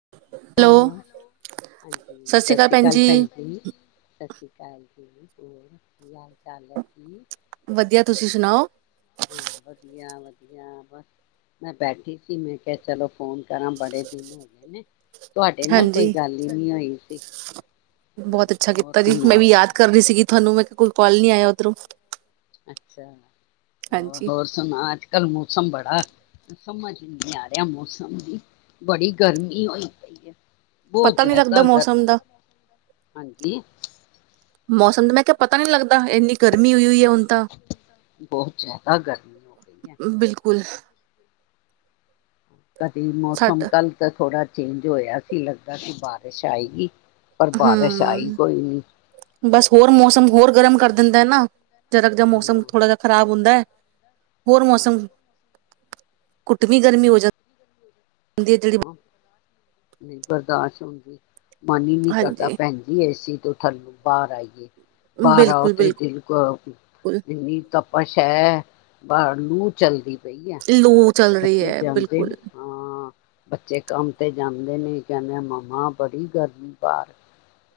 [inaudible] ਹਾਂਜੀ ਸਤਿ ਸ੍ਰੀ ਅਕਾਲ ਭੈਣ ਜੀ ਸਤਿ ਸ੍ਰੀ ਅਕਾਲ [inaudible] ਹੋਰ ਹਾਲ ਚਾਲ ਹੈ ਕੀ ਵਧੀਆ ਤੁਸੀਂ ਸੁਣਾਓ ਹਾਂ ਵਧੀਆ ਬਸ ਮੈਂ ਬੈਠੀ ਸੀ ਮੈਂ ਕਿਹਾ ਚਲੋ ਫੋਨ ਕਰਾਂ ਬੜੇ ਦਿਨ ਹੋ ਗਏ ਨੇ ਸਾਡੇ ਨਾਲ ਹਾਂਜੀ, ਕੋਈ ਗੱਲ ਹੀ ਨਹੀਂ ਹੋਈ ਸੀ ਬਹੁਤ ਅੱਛਾ ਹੋਰ ਕੀਤਾ ਜੀ ਮੈਂ ਸੁਣਾਓ ਵੀ ਯਾਦ ਕਰ ਰਹੀ ਸੀਗੀ ਤੁਹਾਨੂੰ ਮੈਂ ਕੋਈ ਕਾਲ ਨੀ ਆਇਆ ਤਰੋਂ ਅੱਛਾ ਹੋਰ ਹੋਰ ਸੁਣਾ ਅੱਜ ਕੱਲ੍ਹ ਮੋਸਮ ਬੜਾ ਸਮਝ ਨੀ ਆ ਰਿਹਾ ਮੌਸਮ ਦੀ ਬੜੀ ਗਰਮੀ ਹੋਈ ਪਈ ਹੈ ਬਹੁਤ ਪਤਾ ਨੀ ਲੱਗਦਾ ਜ਼ਿਆਦਾ ਕਰ ਮੌਸਮ ਦਾ ਹਾਂਜੀ ਮੌਸਮ ਦਾ ਮੈਂ ਕਿਹਾ ਪਤਾ ਨੀ ਲੱਗਦਾ ਐੰਨੀ ਗਰਮੀ ਹੋਈ ਹੈ ਹੁਣ ਤਾਂ ਬਹੁਤ ਜ਼ਿਆਦਾ ਗਰਮੀ ਹੋ ਗਈ ਹੈ। ਬਿਲਕੁਲ ਕਦੀ ਮੌਸਮ ਸਾਡਾ ਕੱਲ ਤਾਂ ਥੋੜਾ ਚੇਂਜ ਹੋਇਆ ਸੀ ਲੱਗਦਾ ਸੀ ਬਾਰਿਸ਼ ਆਏਗੀ ਪਰ ਬਾਰਿਸ਼ ਆਈ ਕੋਈ ਨੀ ਹਮ ਬਸ ਹੋਰ ਮੌਸਮ ਹੋਰ ਗਰਮ ਕਰ ਦਿੰਦਾ ਏ ਨਾ ਜਰਾ ਜਾ ਮੌਸਮ ਹਾਂ। ਥੋੜਾ ਜਾ ਖਰਾਬ ਹੁੰਦਾ ਹੈ ਹੋਰ ਮੌਸਮ ਕੁੱਟਵੀ ਗਰਮੀ ਹੋ ਜਾਂ ਹਾਂ ਨਹੀਂ ਪਰ ਦਾਸ਼ ਹੁੰਦੀ ਮਨ ਹੀ ਨਹੀਂ ਕਰਦਾ ਹਾਂਜੀ ਭੈਣ ਜੀ ਏਸੀ ਤੂੰ ਥੱਲੂੰ ਬਾਹਰ ਆਈਏ ਬਾਹਰ ਆਓ ਬਿਲਕੁਲ ਤੇ ਬਿਲਕੁਲ। ਦਿਨ ਕੋ ਇਨੀ ਤਪਸ਼ ਹੈ ਬਾਹਰ ਲੂ ਚੱਲਦੀ ਸਹੀ ਏ ਲੂ ਚੱਲ ਰਹੀ ਬੱਚੇ ਹੈ ਜਾਂਦੇ ਬਿਲਕੁਲ ਨੇ ਹਾਂ ਬੱਚੇ ਕੰਮ ਤੇ ਜਾਂਦੇ ਨੇ ਕਹਿੰਦੇ ਮਮਾ ਬੜੀ ਗਰਮੀ ਬਾਹਰ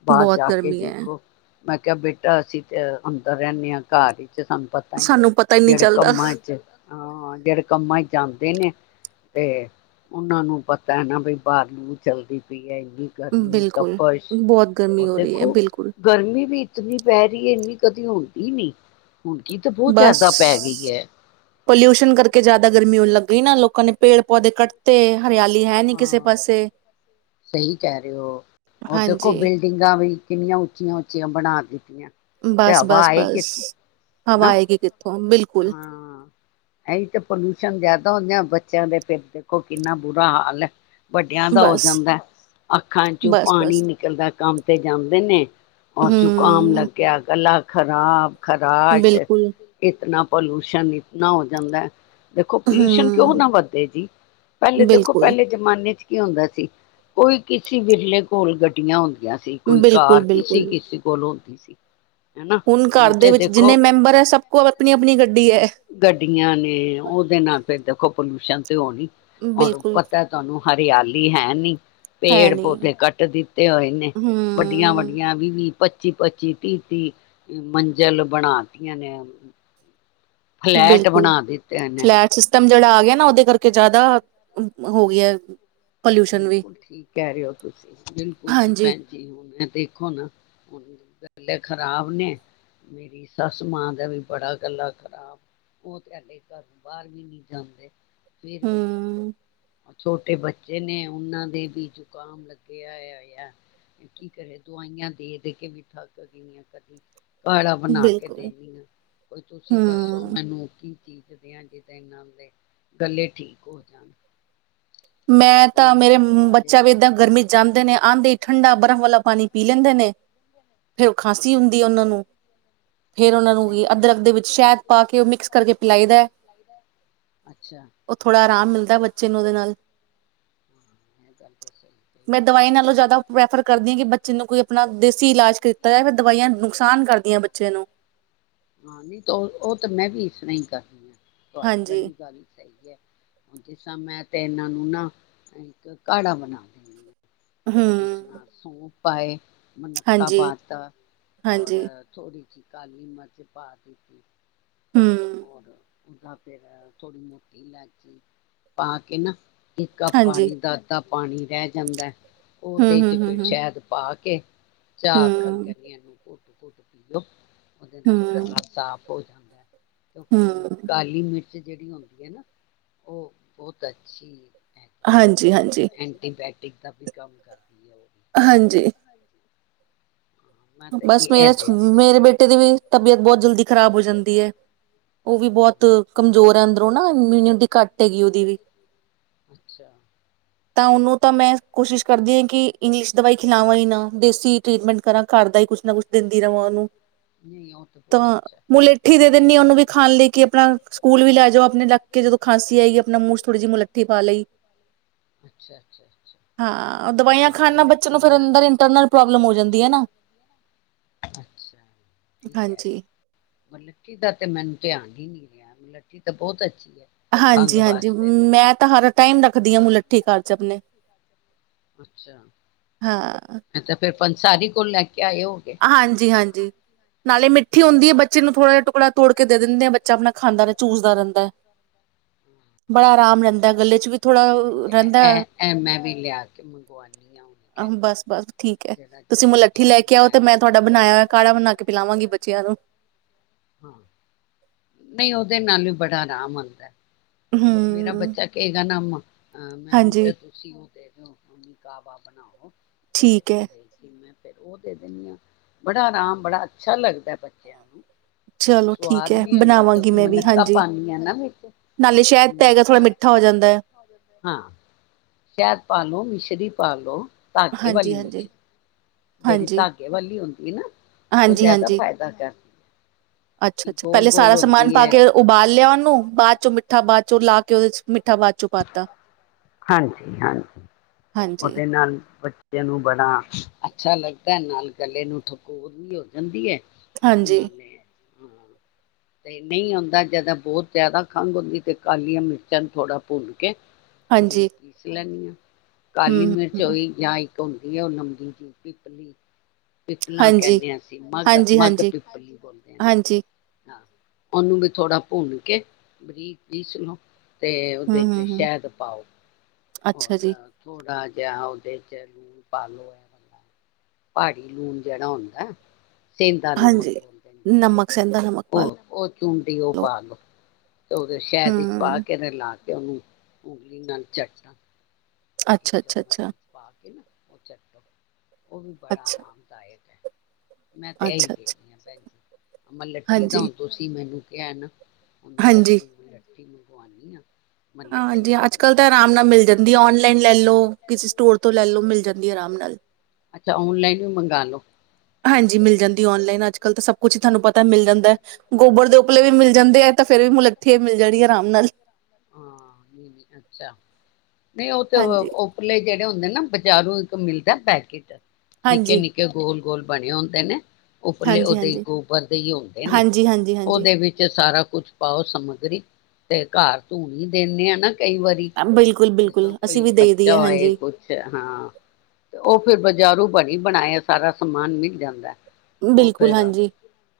ਬਾਹਰ ਬਹੁਤ ਜਾ ਕੇ ਗਰਮੀ ਏ ਦੇਖੋ ਮੈਂ ਕਿਹਾ ਬੇਟਾ ਅਸੀਂ ਤੇ ਅੰਦਰ ਰਹਿੰਦੇ ਹਾਂ ਘਰ ਹੀ ਸਾਨੂੰ ਪਤਾ ਹੀ ਨੀ ਸਾਨੂੰ ਪਤਾ ਹੀ ਨਹੀਂ ਜਿਹੜੇ ਚੱਲਦਾ। ਕੰਮਾਂ ਚ ਹਾਂ ਜਿਹੜੇ ਕੰਮਾਂ ਚ ਜਾਂਦੇ ਨੇ ਤੇ ਉਹਨਾਂ ਨੂੰ ਪਤਾ ਹੈ ਨਾ ਬਈ ਬਾਹਰ ਲੂ ਚੱਲਦੀ ਪਈ ਹੈ ਗਰਮੀ ਤਪਸ਼ ਓ ਦੇਖੋ ਗਰਮੀ ਵੀ ਜਿੰਨੀ ਪੈ ਰਹੀ ਹੈ ਇੰਨੀ ਕਦੀ ਹੁੰਦੀ ਨੀ ਹੁਣਕੀ ਤਾਂ ਬਹੁਤ ਜ਼ਿਆਦਾ ਪੈ ਗਈ ਹੈ ਪੋਲਿਊਸ਼ਨ ਕਰਕੇ ਜ਼ਿਆਦਾ ਗਰਮੀ ਹੋਣ ਲੱਗ ਗਈ ਨਾ ਲੋਕਾਂ ਨੇ ਪੇੜ ਪੌਦੇ ਕੱਟਤੇ ਹਾਂ ਸਹੀ ਕਹਿ ਰਹੇ ਹੋ ਹੋਰ ਦੇਖੋ ਬਿਲਡਿੰਗਾਂ ਵੀ ਕਿੰਨੀਆਂ ਉੱਚੀਆਂ ਉੱਚੀਆਂ ਬਣਾ ਦਿੱਤੀਆਂ। ਤੇ ਬਸ ਹਵਾ ਬਸ ਆਏ ਬਸ ਕਿੱਥੋਂ ਹਵਾ ਹਨਾ ਆਏਗੀ ਕਿੱਥੋਂ ਬਿਲਕੁਲ ਹਾਂ ਇਹੀ ਤੇ ਪੋਲਊਸ਼ਨ ਜਿਆਦਾ ਹੁੰਦੀਆਂ ਬੱਚਿਆਂ ਦੇ ਫਿਰ ਦੇਖੋ ਕਿੰਨਾ ਬੁਰਾ ਹਾਲ ਹੈ ਵੱਡਿਆਂ ਦਾ ਹੋ ਜਾਂਦਾ ਅੱਖਾਂ ਚੋਂ ਪਾਣੀ ਨਿਕਲਦਾ ਕੰਮ ਤੇ ਜਾਂਦੇ ਨੇ ਔਰ ਜ਼ੁਕਾਮ ਲੱਗਿਆ ਗਲਾ। ਖਰਾਬ ਖਰਾਸ਼ ਇਤਨਾ। ਪੋਲਿਊਸ਼ਨ ਇਤਨਾ ਹੋ ਜਾਂਦਾ। ਦੇਖੋ ਪੋਲਿਊਸ਼ਨ ਕਿਉਂ ਨਾ ਵੱਧਦੇ ਜੀ ਪਹਿਲੇ ਦੇਖੋ ਪਹਿਲੇ ਜਮਾਨੇ ਚ ਕੀ ਹੁੰਦਾ ਸੀ ਕੋਈ ਕਿਸੇ ਵਿਰਲੇ ਕੋਲ ਗੱਡੀਆਂ ਹੁੰਦੀਆਂ। ਸੀ ਕੋਈ ਬਿਲਕੁਲ, ਘਰ ਕਿਸੇ ਕਿਸੇ ਕੋਲੋਂ। ਸੀ ਹਨਾ ਹੁਣ ਘਰ ਦੇ ਤੇ ਵਿੱਚ ਦੇਖੋ ਜਿੰਨੇ ਮੈਂਬਰ ਹੈ ਸਭ ਕੁ ਮੈਂਬਰ ਹੈ ਆਪਣੀ ਸਭ ਆਪਣੀ ਕੋਲ ਗੱਡੀ ਹੈ। ਗੱਡੀਆਂ ਨੇ ਉਹਦੇ ਨਾਲ ਫਿਰ ਦੇਖੋ ਪੋਲ- ਸ਼ਨ ਤੇ ਹੋਣੀ ਔਰ ਬਿਲਕੁਲ, ਪਤਾ ਤੁਹਾਨੂੰ ਹਰਿਆਲੀ ਹੈ ਨੀ ਹੈ ਪੇੜ ਨਹੀਂ। ਪੌਦੇ ਕੱਟ ਦਿੱਤੇ ਹੋਏ ਨੇ ਵੱਡੀਆਂ ਹੂੰ, ਵੱਡੀਆਂ ਵੀ ਵੀ ਪੱਚੀ ਪੱਚੀ ਤੀਹ ਤੀਹ ਮੰਜ਼ਿਲ ਬਣਾ ਤੀਆਂ ਨੇ। ਫਲੈਟ ਬਿਲਕੁਲ ਬਣਾ ਦਿੱਤੇ ਨੇ ਫਲੈਟ ਸਿਸਟਮ। ਜਿਹੜਾ ਆ ਗਿਆ ਨਾ ਉਹਦੇ ਕਰਕੇ ਜ਼ਿਆਦਾ ਹੋ ਗਿਆ ਪੋਲਿਊਸ਼ਨ ਵੀ ਬਿਲਕੁਲ ਠੀਕ ਕਹਿ ਰਹੇ ਹੋ ਤੁਸੀਂ ਬਿਲਕੁਲ ਜੀ ਹਾਂਜੀ ਭੈਣ ਜੀ ਹੁਣ ਦੇਖੋ ਨਾ ਹੁਨ ਗਲੇ ਖਰਾਬ ਨੇ ਮੇਰੀ ਸੱਸ ਮਾਂ ਦਾ ਵੀ ਬੜਾ ਗੱਲਾ ਖ਼ਰਾਬ ਉਹ ਤੇ ਐਲੇ ਘਰ ਬਾਹਰ ਵੀ ਨਹੀਂ ਜਾਂਦੇ ਫਿਰ ਵੀ ਹੂੰ ਛੋਟੇ ਬੱਚੇ ਜਿਹਨੇ ਉਹਨਾਂ ਦੇ ਵੀ ਜੁਕਾਮ ਲੱਗਿਆ ਆ ਕੀ ਕਰੇ ਦਵਾਈਆਂ ਦੇ ਦੇ ਕੇ ਵੀ ਥੱਕ ਗਈਆਂ ਕਦੀ ਕਾੜਾ ਬਣਾ ਕੇ ਬਿਲਕੁਲ ਦੇਨੀ ਆਂ ਕੋਈ ਤੁਸੀਂ ਦੱਸੋ ਹੂੰ ਮੈਨੂੰ ਕੀ ਚੀਜ਼ [unintelligible] ਨਾਲ ਦੇ ਗੱਲੇ ਠੀਕ ਹੋ ਜਾਣ। ਮੈਂ ਤਾਂ ਕੋਈ ਮੇਰੇ ਬੱਚਾ ਵੀ ਘਰੇਲੂ ਏਦਾਂ ਗਰਮੀ ਹਾਂ। ਜਾਂਦੇ ਨੇ ਆਉਂਦੇ ਹੀ ਠੰਡਾ ਬਰਫ਼ ਵਾਲਾ ਪਾਣੀ ਪੀ ਲੈਂਦੇ ਨੇ ਫਿਰ ਖਾਂਸੀ ਹੂੰ, ਹੁੰਦੀ ਹੈ ਉਹਨਾਂ ਨੂੰ ਫੇਰ ਉਹਨਾ ਨੂੰ ਸਹੀ ਕਿਹਾ। ਅਦਰਕ ਦੇ ਵਿੱਚ ਸ਼ਹਿਦ ਪਾ ਕੇ ਉਹ ਮਿਕਸ ਕਰਕੇ ਪਿਲਾਈ ਦਾ ਅੱਛਾ, ਉਹ ਥੋੜਾ ਆਰਾਮ ਮਿਲਦਾ ਬੱਚੇ ਨੂੰ ਉਹਦੇ ਨਾਲ [inaudible] ਮੈਂ ਦਵਾਈ ਨਾਲੋਂ ਜ਼ਿਆਦਾ ਪ੍ਰੈਫਰ ਕਰਦੀ ਹਾਂ ਕਿ ਬੱਚੇ ਨੂੰ ਕੋਈ ਆਪਣਾ ਦੇਸੀ ਇਲਾਜ ਕੀਤਾ ਜਾਏ ਫਿਰ ਦਵਾਈਆਂ ਨੁਕਸਾਨ ਕਰਦੀਆਂ ਬੱਚੇ ਨੂੰ ਹਾਂ ਨਹੀਂ ਉਹ ਉਹ ਤਾਂ ਮੈਂ ਵੀ ਇਸ ਤਰ੍ਹਾਂ ਹੀ ਕਰਦੀ ਆ ਤੁਹਾਡੀ ਹਾਂਜੀ ਵਾਲੀ ਗੱਲ ਸਹੀ ਹੈ ਜੇ ਸ ਮੈਂ ਤੇ ਇਹਨਾਂ ਨੂੰ ਨਾ ਇੱਕ ਘਾੜਾ ਬਣਾ ਦੇਣੀ ਆ ਹੂੰ ਜੀ ਸੁਣਾ ਸੋ। ਪਾਏ। ਮਨੱਕਾ ਹਾਂਜੀ ਪਾਤਾ ਔਰ ਹਾਂਜੀ ਥੋੜੀ ਜੀ ਕਾਲੀ ਮਰਚ ਪਾ ਦਿੱਤੀ ਹੂੰ, ਹੋਰ ਉਹਦਾ ਫੇਰ ਥੋੜੀ ਮੋਟੀ ਇਲਾਚੀ ਪਾ ਕੇ ਨਾ ਇੱਕ ਕੱਪ ਹਾਂਜੀ। ਪਾਣੀ ਦਾ ਅੱਧਾ ਪਾਣੀ ਰਹਿ ਜਾਂਦਾ ਹੂੰ, ਉਹਦੇ ਹੂੰ, ਚ ਹੂੰ, ਫਿਰ ਹੂੰ, ਸ਼ਾਇਦ ਪਾ ਕੇ ਚਾਕਣ ਹੂੰ, ਕਹਿ ਇਹਨੂੰ ਇਕ ਘੁੱਟ ਪੀਲੋ ਉਹਦੇ ਨਾਲ ਹੂੰ, ਗਲਾ ਸਾਫ ਹੋ ਜਾਂਦਾ ਹੈ ਕਿਉਂਕਿ ਹੂੰ, ਕਾਲੀ ਮਿਰਚ ਜਿਹੜੀ ਹੁੰਦੀ ਹੈ ਨਾ ਉਹ ਬਹੁਤ ਅੱਛੀ ਹੈਗੀ ਹੈ ਹਾਂਜੀ ਹਾਂਜੀ [inaudible] ਕੰਮ ਕਰ ਹਾਂਜੀ ਹਾਂ ਮੈਂ ਤਾਂ ਇਹ ਬਸ ਇਹ ਮੇਰੇ ਦੇ ਦਿੰਦੀ ਹਾਂ ਮੇਰੇ ਬੇਟੇ ਦੀ ਵੀ ਤਬੀਅਤ ਬਹੁਤ ਜਲਦੀ ਖ਼ਰਾਬ ਹੋ ਜਾਂਦੀ ਹੈ ਉਹ ਵੀ ਜਾਂਦੀ ਹੈ ਬਹੁਤ ਹਾਂ ਕਮਜ਼ੋਰ ਹੈ ਅੰਦਰੋਂ ਨਾ ਇਮਿਊਨਿਟੀ ਘੱਟ ਹੈਗੀ ਓਦੀ ਵੀ ਅੱਛਾ ਤਾਂ ਉਹਨੂੰ ਤਾਂ ਮੈਂ ਕੋਸ਼ਿਸ਼ ਕਰਦੀ ਹਾਂ ਕਿ ਇੰਗਲਿਸ਼ ਦਵਾਈ ਖਿਲਾਵਾਂ ਹੀ ਨਾ ਦੇਸੀ ਟਰੀਟਮੈਂਟ ਕਰਾਂ ਘਰ ਦਾ ਹੀ ਕੁਛ ਨਾ ਕੁਛ ਦਿੰਦੀ ਰਵਾਂ ਉਹਨੂੰ ਨਹੀਂ ਓ ਤਾਂ ਅੱਛਾ ਹੈ ਮੁਲੇਠੀ ਦੇ ਦਿੰਦੀ ਉਹਨੂੰ ਵੀ ਖਾਣ ਲਈ ਕਿ ਆਪਣਾ ਸਕੂਲ ਵੀ ਲੈ ਜਾਓ ਆਪਣੇ ਲੱਗ ਕੇ ਜਦੋਂ ਖਾਂਸੀ ਆਏਗੀ ਆਪਣਾ ਮੂੰਹ ਚ ਥੋੜੀ ਜਿਹੀ ਮੁਲੱਠੀ ਪਾ ਲਈ ਅੱਛਾ ਅੱਛਾ ਅੱਛਾ ਹਾਂ ਦਵਾਈਆਂ ਹਾਂ ਖਾਣ ਨਾਲ ਮਤਲਬ ਬੱਚੇ ਨੂੰ ਟੀ ਫਿਰ ਨਾਲ ਅੰਦਰ ਇੰਟਰਨਲ ਪ੍ਰੋਬਲਮ ਹੋ ਜਾਂਦੀ ਹੈ ਨਾ ਅੱਛਾ ਜ ਠੀਕ ਹੈ ਹਾਂਜੀ। ਮਲੱਠੀ ਦਾ ਤੇ ਮੈਨੂੰ ਧਿਆਨ ਹੀ ਨੀ ਰਿਹਾ ਮ ਲੱਠੀ ਤਾਂ ਬਹੁਤ ਅੱਛੀ ਹੈ ਖੰਘ ਹਾਂਜੀ ਹਾਂਜੀ ਵਾਸਤੇ ਤੇ ਮੈਂ ਤਾਂ ਹਰ ਟਾਈਮ ਰੱਖਦੀ ਹਨਾ ਹਾਂ ਮੁਲੱਠੀ ਘਰ ਚ ਆਪਣੇ ਅੱਛਾ ਹਾਂ ਤਾਂ ਫੇਰ ਪੰਸਾਰੀ ਕੋਲ਼ ਲੈ ਕੇ ਆਏ ਹੋਗੇ ਹਾਂਜੀ ਹਾਂਜੀ ਨਾਲੇ ਮਿ ਠ ਹੁੰਦੀ ਹੈ ਬੱਚੇ ਨੂੰ ਥੋੜਾ ਜਿਹਾ ਟੁਕੜ ਤੋੜ ਕੇ ਦੇ ਦਿੰਦੇ ਆ ਬੱਚਾ ਆਪਣਾ ਖਾਂਦਾ ਚੂਸਦਾ ਰਹਿੰਦਾ ਹੈ ਬੜਾ ਆਰਾਮ ਰਹਿੰਦਾ ਗੱਲ ਚ ਵੀ ਥੋੜਾ ਰਹਿੰਦਾ ਮੈਂ ਵੀ ਲਿਆ ਕੇ ਮੰਗਵਾਣੀ ਆ ਉਹਨ ਬਸ ਬਸ ਠੀਕ ਕਹ ਹੈ। ਜਿਹੜਾ ਤੁਸੀਂ ਚਾਹੇ ਮੁਲੱਠੀ ਬਾਜ਼ਾਰ ਲੈ ਨੂੰ ਕੇ ਆਓ ਲਿਆ ਤੇ ਕੇ ਤੁਹਾਡਾ ਬਣਾਇਆ ਹੋਇਆ ਕਾੜਾ ਬਣਾ ਕੇ ਪਿਲਾਵਾਂਗੀ ਬੱਚਿਆਂ ਨੂੰ ਨੂੰ। ਹਾਂ ਨਹੀਂ ਉਹਦੇ ਨਾਲ ਵੀ ਬੜਾ ਆਰਾਮ ਆਉਂਦਾ ਹ ਮੇਰਾ ਹੂੰ ਬੱਚਾ ਕਹੇਗਾ ਨਾ ਮਾਂ ਅ ਮੈਨੂੰ ਤੇ ਹਾਂਜੀ। ਤੁਸੀਂ ਉਹ ਦੇ ਮਮੀ ਕ ਆ ਬਾ ਬਣਾ ਹੋ ਤੇ ਠੀਕ ਉ ਹੈ ਸੀ ਮੈਂ ਫਿਰ ਉਹ ਦੇ ਦਿੰਦੀ ਆ ਬੜਾ ਆਰਾਮ ਬੜਾ ਅੱਛਾ ਲੱਗਦਾ ਬੱਚਿਆਂ ਨੂੰ ਚਲੋ ਠੀਕ ਸਵਾਦ ਹੈ ਵੀ ਹੁੰਦਾ ਬਣਾਵਾਂਗੀ ਕਿਉਂਕਿ ਮੈਂ ਵੀ ਮਨੱਕਾ ਹਾਂਜੀ। ਪਾਣੀ ਆ ਨਾ ਵਿੱਚ ਨਾਲੇ ਸ਼ਹਿਦ ਤਾਂ ਹੈਗਾ ਥੋੜਾ ਮਿੱਠਾ ਹੋ ਜਾਂਦਾ ਹੈ। ਸ਼ਹਿਦ ਪਾ ਲੋ ਮਿਸ਼ਰੀ ਪਾ ਲੋ ਧਾਗੇ ਹਾਂਜੀ, ਵਾਲੀ ਹਾਂਜੀ, ਮਿਸ਼ਰੀ ਜਿਹੜੀ ਹਾਂਜੀ, ਧਾਗੇ ਵਾਲੀ ਹੁੰਦੀ ਨਾ ਉਹ ਹਾਂਜੀ, ਜਦਾ ਹਾਂਜੀ। ਫਾਇਦਾ ਕਰਦੀ ਆ ਅੱਛਾ ਅੱਛਾ ਪਹਿਲੇ ਸਾਰਾ ਸਮਾਨ ਪਾ ਕੇ ਉਬਾਲ ਲਿਆ ਉਹਨੂੰ ਬਾਅਦ ਚੋਂ ਮਿੱ ਮਿੱਠਾ ਬਾਦ ਚ ਉਹ ਲਾ ਕੇ ਉਹਦੇ ਚ ਮਿੱਠਾ ਬਾਦ ਹਾਂਜੀ ਹਾਂਜੀ ਹਾਂਜੀ, ਉਹਦੇ ਨਾਲ ਬੱਚ ਨੂੰ ਬੜਾ ਅੱਛਾ ਲੱਗਦਾ ਹੈ ਨਾਲ ਗਲੇ ਨੂੰ ਠਕੋਰ ਵੀ ਹੋ ਜਾਂਦੀ ਹੈ [unintelligible] ਹਾਂਜੀ, ਹਾਂ ਤੇ ਨਹੀਂ ਆਉਂਦਾ ਜਦੋਂ ਬਹੁਤ ਜਿਆਦਾ ਖੰਘ ਹੁੰਦੀ ਤੇ ਕਾਲੀਆਂ ਮਿਰਚਾਂ ਥੋੜਾ ਪੁਣ ਕੇ ਹਾਂਜੀ, ਬਰੀਕ ਪੀਸ ਲੈਦੀ ਹਾਂ ਕਾਲੀ ਹੂੰ, ਮਿਰਚ ਹੂੰ, ਹੋਈ ਜਾਂ ਇੱਕ ਹੁੰਦੀ ਆ ਉਹ ਲੰਬੀ ਜੀ ਪੀਪਲੀ ਪਿਪਲਾਂ ਹਾਂਜੀ, ਕਹਿੰਦੇ ਹ ਅਸੀਂ ਮਘ ਹਾਂਜੀ, ਮਘ ਹਾਂਜੀ, ਪਿਪਲੀ ਬੋਲਦੇ ਆ ਨਾ ਹਾਂਜੀ, ਹਾਂ ਉਹਨੂੰ ਵੀ ਥੋੜਾ ਭੁੰਨ ਕੇ ਬਰੀਕਰੀਸ ਨੂੰ ਤੇ ਸ਼ੈ ਹੂੰ, ਵਿੱਚ ਹੂੰ, ਹੂੰ, ਸ਼ਹਿਦ ਪਾਓ ਅੱਛਾ ਹੋਰ ਜੀ, ਥੋੜਾ ਜਾਂ ਉਹਦੇ ਚ ਲੂਣ ਪਾ ਲੋੋ ਪਹਾੜੀ ਲੂਣ ਜਿਹੜਾ ਹੁੰਦਾ ਸੇਂਦਾ ਨਮਕ ਹਾਂਜੀ। ਨਮਕ ਸਹਿੰਦਾ ਨਮਕ ਪਾ ਲੋ ਤੇ ਉਹਦੇ ਸ਼ਹਿਦ ਵਿੱਚ ਪਾ ਹੂੰ, ਕੇ ਤੇ ਲਾ ਕੇ ਉਹਨੂੰ [unintelligible] ਇੱਕ ਅੱਛਾ, ਅੱਛਾ, ਚਮਚ ਅੱਛਾ, ਪਾ ਕੇ ਨਾ ਉਹ ਚੱਟੋ ਉਹ ਵੀ ਬੜਾ ਅੱਛਾ, ਆਰਾਮਦਾਇਕ ਹੈ ਮੈਂ ਤੇ ਇਹੀ ਅੱਛਾ, ਅੱਛਾ, ਦੇਣੀ ਹ ਭੈਣ ਜੀ ਮਲੱਥੀ ਦਾ ਹਾਂਜੀ, ਹੁਣ ਤੁਸੀਂ ਮੈਨੂੰ ਇਹ ਨਾ ਹੁਣ ਮੈਂ ਹਾਂਜੀ। ਲਟੀ ਬਵਾਨੀ ਹਾਂ ਹਾਂਜੀ ਅੱਜ ਕੱਲ੍ਹ ਤਾਂ ਆਰਾਮ ਨਾਲ ਮਿਲ ਜਾਂਦੀ ਔਨਲਾਈਨ ਲੈ ਲੋ ਕਿਸੇ ਸਟੋਰ ਤੋਂ ਲੈਲੋ ਮਿਲ ਜਾਂਦੀ ਆਰਾਮ ਨਾਲ ਹੈਲੋ ਹਾਂਜੀ ਮਿਲ ਜਾਂਦੀ ਔਨਲਾਈਨ ਅੱਜ ਕਲ ਤਾਂ ਸਭ ਕੁਛ ਤੁਹਾਨੂੰ ਪਤਾ ਮਿਲ ਜਾਂਦਾ ਗੋਬਰ ਦੇ ਉੱਪਲੇ ਦੋ ਵੀ ਮਿਲ ਜਾਂਦੇ ਆ ਤੇ ਫੇਰ ਵੀ ਮੁਲੱਠੀ ਏ ਮਿਲ ਜਾਣੀ ਹੈ ਆਮ ਨਾਲ ਹਾਂ ਨਹੀਂ ਨਹੀਂ ਅੱਛਾ ਨਹੀਂ ਉਹ ਤੇ ਹਾਂਜੀ। ਉਪਰਲੇ ਜਿਹੜੇ ਜਿਹੜੇ ਹੁੰਦੇ ਨਾ ਬਜ਼ਾਰੂ ਇੱਕ ਮਿਲਦਾ ਪੈਕੇਟ ਨਿੱਕੇ ਹਾਂਜੀ, ਨਿੱਕੇ ਗੋਲ ਗੋਲ ਬਣੇ ਹੁੰਦੇ ਨੇ ਉੱਪਰਲੇ ਉਹਦੇ ਹਾਂਜੀ-ਹਾਂਜੀ, ਗੋਬਰ ਦੇ ਹੀ ਹੁੰਦੇ ਨੇ ਹਾਂਜੀ-ਹਾਂਜੀ-ਹਾਂਜੀ ਉਹਦੇ ਵਿੱਚ ਸਾਰਾ ਕੁਛ ਪਾਓ ਸਮੱਗਰੀ ਤੇ ਘਰ ਧੂਣੀ ਦਿੰਦੇ ਹੇਨ ਕਈ ਵਾਰੀ ਜਿਸ ਤਰ ਬਿਲਕੁਲ-ਬਿਲਕੁਲ ਕੋਈ ਅਸੀਂ ਵੀ ਦੇਈ ਦੀ ਬੱਚਾ ਹੈ ਹੋਏ ਹਾਂਜੀ ਕੁਛ ਹਾਂ ਤੇ ਉਹ ਫੇਰ ਬਾਜ਼ਾਰੂ ਬਣੀ ਬਣਾਇ ਸਾਰਾ ਸਮਾਨ ਮਿਲ ਜਾਂਦਾ ਹੈ। ਬਿਲਕੁਲ ਹਾਂਜੀ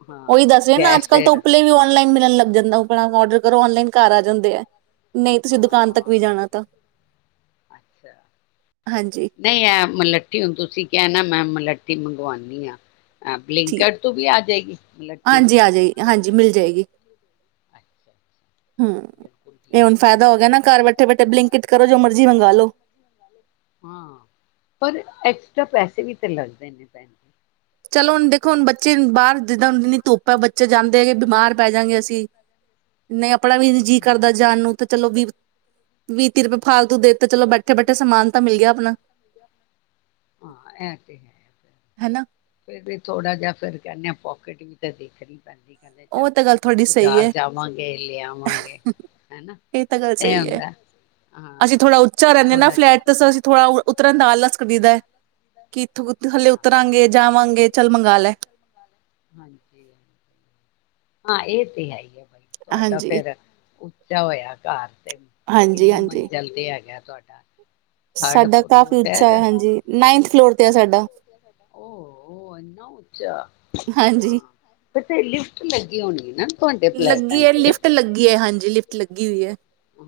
ਹਾਂ ਓਹੀ ਦੱਸਦੇ ਨਾ ਅੱਜ ਗੈਸ ਕਲ ਤੇ ਤਾਂ ਉੱਪਲੇ ਵੀ ਔਨਲਾਈਨ ਮਿਲਣ ਲੱਗ ਜਾਂਦਾ ਔਡਰ ਅਗਰ ਔਨਲਾਈਨ ਘਰ ਆ ਜਾਂਦੇ ਹੈ। ਹਾਂ ਅੱਛਾ ਹਾਂਜੀ ਨਹੀਂ ਆ ਮਲੱਠੀ ਹੁਨ ਤੁਸੀਂ ਕਹਿਣਾ ਮੈਂ ਲੱਟੀ ਮੰਗਵਾਉਣੀ ਆ ਠੀਕ ਬਲਿੰਕਇੱਟ ਤੋਂ ਵੀ ਆ ਜਾਏਗੀ ਮੁਲੱਠੀ ਹਾਂਜੀ ਆ ਜਾਏਗੀ ਹਾਂਜੀ ਮਿਲ ਜਾਏਗੀ। ਅੱਛਾ ਹਮ ਬਿਲਕੁਲ ਇਹ ਹੁਣ ਠੀਕ ਹੈ ਜੀ ਫਾਇਦਾ ਹੋ ਮੈਂ ਗਿਆ ਨਾ ਘਰ ਬੈਠੇ ਬੈਠੇ ਬਲਿੰਕਟ ਕਰੋ ਜੋ ਮਰਜ਼ੀ ਖਾਲੋ ਹਾਂ ਪਰ ਐਕਸਟਰਾ ਪੈਸੇ ਵੀ ਤੇ ਲੱਗਦੇ ਨੇ ਚਲੋ ਹੁਣ ਦੇਖੋ ਹੁਣ ਬੱਚੇ ਬਾਹਰ ਜਿੱਦਾਂ ਹੁਣ ਜਨੀ ਧੁੱਪ ਹੈ ਬੱਚੇ ਜਾਂਦੇ ਹੈਗੇ ਬਿਮਾਰ ਪੈ ਜਾਂਗੇ ਅਸੀਂ ਇੰਨੇ ਅਪਣਾ ਵੀ ਨਹੀ ਜੀਅ ਕਰਦਾ ਜਾਣ ਨੂੰ ਚਲੋ ਵੀਹ ਵੀਹ ਤੀਹ ਰੁਪਏ ਫਾਲਤੂ ਦੇ ਤੇ ਚਲੋ ਬੈਠੇ ਬੈਠੇ ਸਮਾਨ ਤਾਂ ਮਿਲ ਗਿਆ ਆਪਣਾ ਹੇਨਾ ਫੇਰ ਵੀ ਥੋੜਾ ਜਿਹਾ ਫੇਰ ਕਹਿੰਦੇ ਆ ਪੋਕੇਟ ਵੀ ਤਾਂ ਦੇਖਣੀ ਪੈਂਦੀ ਕਹਿੰਦੇ ਚੱਲ ਉਹ ਤਾਂ ਗੱਲ ਤੁਹਾਡੀ ਸਹੀ ਬਾਜ਼ਾਰ ਹੈ ਜਾਵਾਂਗੇ ਲੈ ਆਵਾਂਗੇ ਹਨਾ ਤਾਂ ਗੱਲ ਇਹ ਸਹੀ ਹੈ ਹੁੰਦਾ ਅਸੀਂ ਹਾਂ ਥੋੜਾ ਉੱਚਾ ਨਾ ਥੋੜਾ ਜਿਹਾ। ਫਲੈਟ ਤਾਂ ਅਸੀਂ ਥੋੜਾ ਫਲੈਟ ਤੇ ਉਤਰਨ ਦਾ ਸਸਤਾ ਆਲਸ ਉਤਰਨ ਕਰੀਦਾ ਹੈ, ਨਾਲ ਲੱਗਦਾ। ਕਿ ਥਲੇ ਹਾਂ ਉਤਰਾਂਗੇ ਜਾਵਾਂਗੇ ਚੱਲ ਮੰਗਾ ਲੈ। ਹਾਂਜੀ ਹਾਂ ਇਹ ਤੇ ਹੈ ਹੀ ਹੈ ਤੁਹਾਡਾ ਹਾਂਜੀ ਫੇਰ ਉੱਚਾ ਹੋਇਆ ਘਰ ਤੇ ਹਾਂਜੀ ਕਿੰਨੀ ਹਾਂਜੀ ਮੰਜ਼ਿਲ ਤੇ ਹੈਗਾ ਦਾ ਥਿਰਡ ਸਾਡਾ ਕਾਫੀ ਫਲੋਰ ਉੱਚਾ ਹੈ ਹੇਗਾ ਹਾਂਜੀ ਨਾਈਨਥ ਫਲੋਰ ਤੇ ਹੈ ਸਾਡਾ ਓ ਐਨਾ ਉੱਚਾ ਹਾਂਜੀ ਕਿਥੇ ਲਿਫਟ ਲੱਗੀ ਹੋਣੀ ਨਾ ਤੁਹਾਡੇ ਫਲੈਟਾਂ ਲੱਗੀ ਹੈ ਚ ਲਿਫਟ ਲੱਗੀ ਹੈ ਹਾਂਜੀ ਲਿਫਟ ਲਗੀ ਲਗੀ ਹੋਈ ਹੈ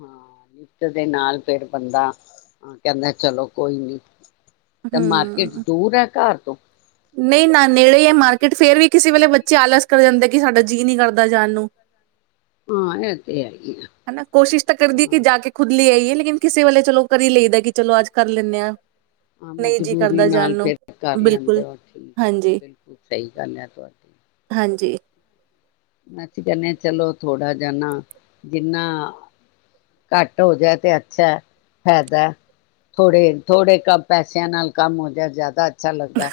ਹਾਂ ਨਿੱਤ ਦੇ ਨਾਲ ਫੇਰ ਬੰਦਾ ਕਹਿੰਦਾ ਚਲੋ ਕੋਈ ਨੀ ਤਾਂ ਮਾਰਕਿਟ ਹਮ ਦੂਰ ਹੈ ਘਰ ਤੋਂ ਨਹੀਂ ਨਾ ਨੇੜੇ ਹੈ ਮਾਰਕੀਟ ਫੇਰ ਵੀ ਕਿਸੇ ਵੇਲੇ ਬੱਚੇ ਆਲਸ ਕਰ ਜਾਂਦੇ ਕਿ ਸਾਡਾ ਜੀਅ ਨਹੀਂ ਕਰਦਾ ਜਾਨ ਨੂੰ ਹਾਂ ਇਹ ਤੇ ਹੈ ਹੀ ਆ ਹਨਾ ਕੋਸ਼ਿਸ਼ ਤਾਂ ਹਾਂ। ਕਰਦੀ ਕਿ ਜਾ ਕੇ ਗੱਡੀ ਖੁਦ ਤੇ ਲੈ ਆਈਏ ਜਾਂਦੀ ਲੇ ਖੁੱਲੀ ਹੈਗੀ ਕਿਸੇ ਵੇਲੇ ਫਿਰ ਚਲੋ ਕਿਸੇ ਕਰੀ ਵੇਲੇ ਲਈਦਾ ਕਿ ਕਦੀ ਚਲੋ ਅੱਜ ਲੱਗਦਾ ਕਰ ਕਿ ਚਲੋ ਲੈਂਦੇ ਅੱਜ ਆਂ ਕਰ ਲੈਂਦੇ ਹਾਂ ਹਾਂ ਨਹੀਂ ਜੀ ਮਜਬੂਰੀ ਕਰਦਾ ਜਾਣ ਨਾਲ ਨੂੰ ਫਿਰ ਕਰ ਬਿਲਕੁਲ ਲੈਂਦੇ ਹੋ ਠੀਕ ਹੈ ਹਾਂਜੀ, ਬਿਲਕੁਲ ਸਹੀ ਗੱਲ ਹੈ ਤੁਹਾਡੀ ਹਾਂਜੀ ਅਸੀ ਕਹਿੰਦੇ ਹ ਚਲੋ ਥੋੜਾ ਜਾਣਾ ਜਿੰਨਾ ਘੱਟ ਹੋ ਜਾਏ ਤੇ ਅੱਛਾ ਫਾਇਦਾ ਥੋੜੇ ਥੋੜੇ ਕਮ ਪੈਸਿਆਂ ਨਾਲ ਕੰਮ ਹੋ ਜਾ ਜ਼ਿਆਦਾ ਅੱਛਾ ਲੱਗਦਾ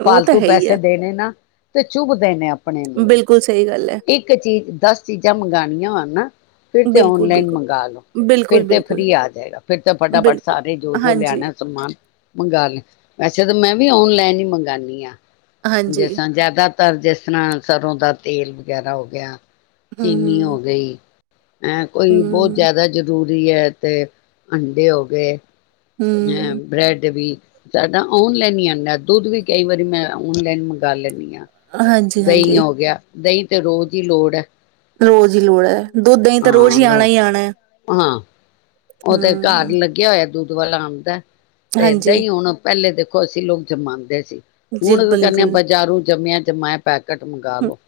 ਉਹ ਤਾਂ ਫਾਲਤੂ ਹੈ ਹੀ ਪੈਸੇ ਹੈ। ਦੇਣੇ ਨਾ ਤੇ ਚੁੱਭ ਦੇਣੇ ਆਪਣੇ ਨੂੰ ਵੀ ਬਿਲਕੁਲ ਸਹੀ ਗੱਲ ਹੈ ਇੱਕ ਚੀਜ਼ ਦਸ ਚੀਜ਼ਾਂ ਮੰਗਉਣੀਆਂ ਵਾ ਨਾ ਫਿਰ ਤੇ ਬਿਲਕੁਲ, ਓਨਲਾਈਨ ਬਿਲਕੁਲ, ਮੰਗਵਾ ਲੋ ਬਿਲਕੁਲ, ਫਿਰ ਤੇ ਬਿਲਕੁਲ, ਫਰੀ ਆ ਜਾਏਗਾ ਫਿਰ ਤੇ ਫਟਾਫਟ ਬਿਲਕੁਲ। ਸਾਰੇ ਜੋ ਜੋ ਹਾਂਜੀ, ਲਿਆਣਾ ਸਮਾਨ ਮੰਗਵਾ ਲਿਆ ਵੈਸੇ ਮੈਂ ਵੀ ਔਨਲਾਈਨ ਹੀ ਮੰਗਉਂਦੀ ਹਾਂ ਹਾਂਜੀ ਜਿਸ ਤਰ੍ਹਾਂ ਜਿਆਦਾਤਰ ਜਿਸ ਤਰ੍ਹਾਂ ਸਰੋਂ ਦਾ ਤੇਲ ਗਿਆਰਾ ਹੋ ਗਿਆ ਚੀਨੀ ਹੂੰ, ਹੋ ਗਈ ਹੈਂ ਕੋਈ ਬਹੁਤ ਹੂੰ, ਜ਼ਿਆਦਾ ਜ਼ਰੂਰ ਹੈ ਤੇ ਅੰਡੇ ਹੋ ਗਏ ਹੂੰ ਹਮ ਬ੍ਰੈਡ ਵੀ ਜ਼ਿਆਦਾ ਔਨਲਾਈਨ ਹੀ ਆਉਂਦਾ ਦੁੱਧ ਵੀ ਕਈ ਵਾਰੀ ਮੈਂ ਔਨਲਾਈਨ ਮੰਗਵਾ ਲੈਂਦੀ ਹਾਂ ਹਾਂਜੀ ਹਾਂਜੀ ਦਈ ਤੇ ਰੋਜ਼ ਹੀ ਲੋੜ ਹੈ ਰੋਜ਼ ਹੀ ਲੋੜ ਹੈ ਦੁੱਧ ਦਹੀਂ ਤਾਂ ਹਾਂ ਰੋਜ਼ ਹੀ ਲੋ ਆਉਣਾ ਹੀ ਆਉਣਾ ਹੈ ਹਾਂ ਉਹ ਤੇ ਘਰ ਹੂੰ ਲੱਗਿਆ ਹੋਇਆ ਦੁੱਧ ਵਾਲਾ ਆਉਂਦਾ ਤੇ ਏਦਾਂ ਹਾਂਜੀ ਹੀ ਹੁਣ ਪਹਿਲੇ ਦੇਖ ਦੇਖੋ ਅਸੀਂ ਲੋਕ ਜਮਾਦੇ ਸੀ ਜੀ ਹੁਣ ਕਹਨ ਬਿਲਕੁਲ ਬਾਜ਼ਾਰੂ ਜੰਮਿਆ ਜਮਾਯਾ ਪੈਕੇਟ ਮੰਗਾ ਲੋ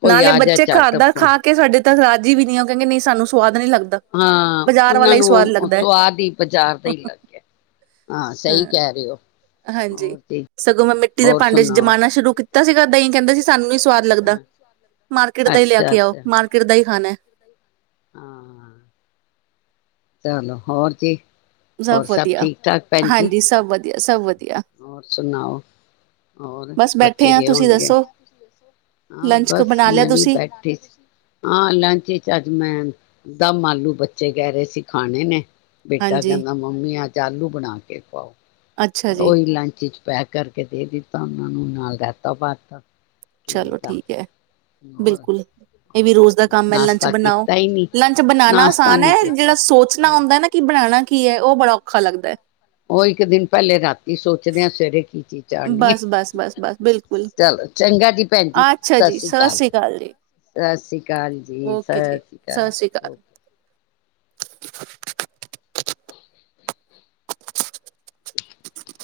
ਕੋਈ ਨਾਲੇ ਆ ਜਾ ਬੱਚੇ ਘਰ ਝੱਟ ਦਾ ਫੋਨ ਖਾ ਕੇ ਸਾਡੇ ਤੱਕ ਰਾਜੀ ਵੀ ਨੀ ਉਹ ਕਹਿੰਦੇ ਨਹੀਂ ਸਾਨੂੰ ਸਵਾਦ ਨਹੀਂ ਲੱਗਦਾ ਹਾਂ ਬਾਜ਼ਾਰ ਉਹਨਾਂ ਵਾਲਾ ਹੀ ਸਵਾਦ ਨੂੰ ਲੱਗਦਾ ਹੈ ਸੁਵਾਦ ਹੀ ਬਜ਼ਾਰ ਦਾ ਹੀ ਲੱਗਿਆ ਹਾਂ ਸਹੀ ਕਹਿ ਰਹੇ ਹੋ ਹਾਂਜੀ ਹੋਰ ਤੇ ਸਗੋਂ ਮੈਂ ਮਿੱਟੀ ਦੇ ਭਾਂਡੇ ਚ ਜਮਾਨਣਾ ਸ਼ੁਰੂ ਕੀਤਾ ਸੀਗਾ ਕਹਿੰਦਾ ਸੀ ਸਾਨੂੰ ਨਹੀਂ ਸ ਸਵਾਦ ਲੱਗਦਾ ਹਾਂ ਮਾਰਕੀਟ ਦਾ ਹੀ ਲੈ ਅੱਛਾ ਕੇ ਆਓ ਅੱਛਾ। ਮਾਰਕੀਟ ਦਾ ਹੀ ਖਾਣਾ ਹੈ ਹਾਂ ਚਲੋ ਹੋਰ ਕਿ ਸਭ ਵਧੀਆ ਹਾਂਜੀ ਸਭ ਵਧੀਆ ਸਭ ਵਦੀਆ ਹੋਰ ਸੁਣਾਓ ਹੋਰ ਬਸ ਬੈਠੇ ਬੱਚੇ ਆ ਗਏ ਤੁਸੀਂ ਹੋਣਗੇ ਦੱਸੋ ਹਾਂ ਲੰਚ ਕ ਬਸ ਬਣਾ ਲਿਆ ਮੈਂ ਵੀ ਤੁਸੀਂ ਬੈਠੀ ਹਾਂ ਲੰਚ ਚ ਅੱਜ ਮੈਂ ਦਮ ਆਲੂ ਬੱਚੇ ਕਹਿ ਰਹੇ ਸੀ ਖਾਣੇ ਨੇ ਬੇਟਾ ਹਾਂਜੀ ਕਹਿੰਦਾ ਮੰਮੀ ਅਜ ਆਲੂ ਬਣਾ ਕੇ ਖਵਾਓ ਅੱਛਾ ਜੀ ਓਹੀ ਲੰਚ ਚ ਪੈਕ ਕਰਕੇ ਦੇ ਦਿੱਤਾ ਉਹਨਾਂ ਨੂੰ ਨਾਲ ਰਾਇਤਾ ਪਤਾ ਚਲੋ ਠੀਕ ਹੈ ਬਿਲਕੁਲ ਇਹ ਵੀ ਰੋਜ਼ ਦਾ ਕੰਮ ਐ ਲੰਚ ਨਾਸ਼ਤਾ ਬਣਾਓ ਕੀਤਾ ਹੀ ਨਹੀਂ ਲੰਚ ਬਣਾਉਣਾ ਨਾਸ਼ਤਾ ਆਸਾਨ ਨਹੀਂ ਐ ਕੀਤਾ ਜਿਹੜਾ ਸੋਚਣਾ ਹਾਂ ਹੁੰਦਾ ਨਾ ਕਿ ਬਣਾਣਾ ਕੀ ਐ। ਉਹ ਬੜਾ ਔਖਾ ਲੱਗਦੇ। ਉਹ ਇੱਕ ਦਿਨ ਪਹਿਲੇ ਰਾਤੀ ਸੋਚਦੇ ਆ ਸਵੇਰੇ ਕੀ ਚੀਜ਼ ਬਸ, ਬਸ, ਬਸ, [unintelligible] ਬਸ ਬਿਲਕੁਲ ਚਲੋ ਚੰਗਾ ਜੀ ਭੈਣ ਜੀ ਸਤਿ ਸ੍ਰੀ ਅਕਾਲ ਸਤਿ ਸ੍ਰੀ ਅਕਾਲ ਜੀ ਸਤਿ ਸ੍ਰੀ ਅਕਾਲ। [inaudible] [inaudible]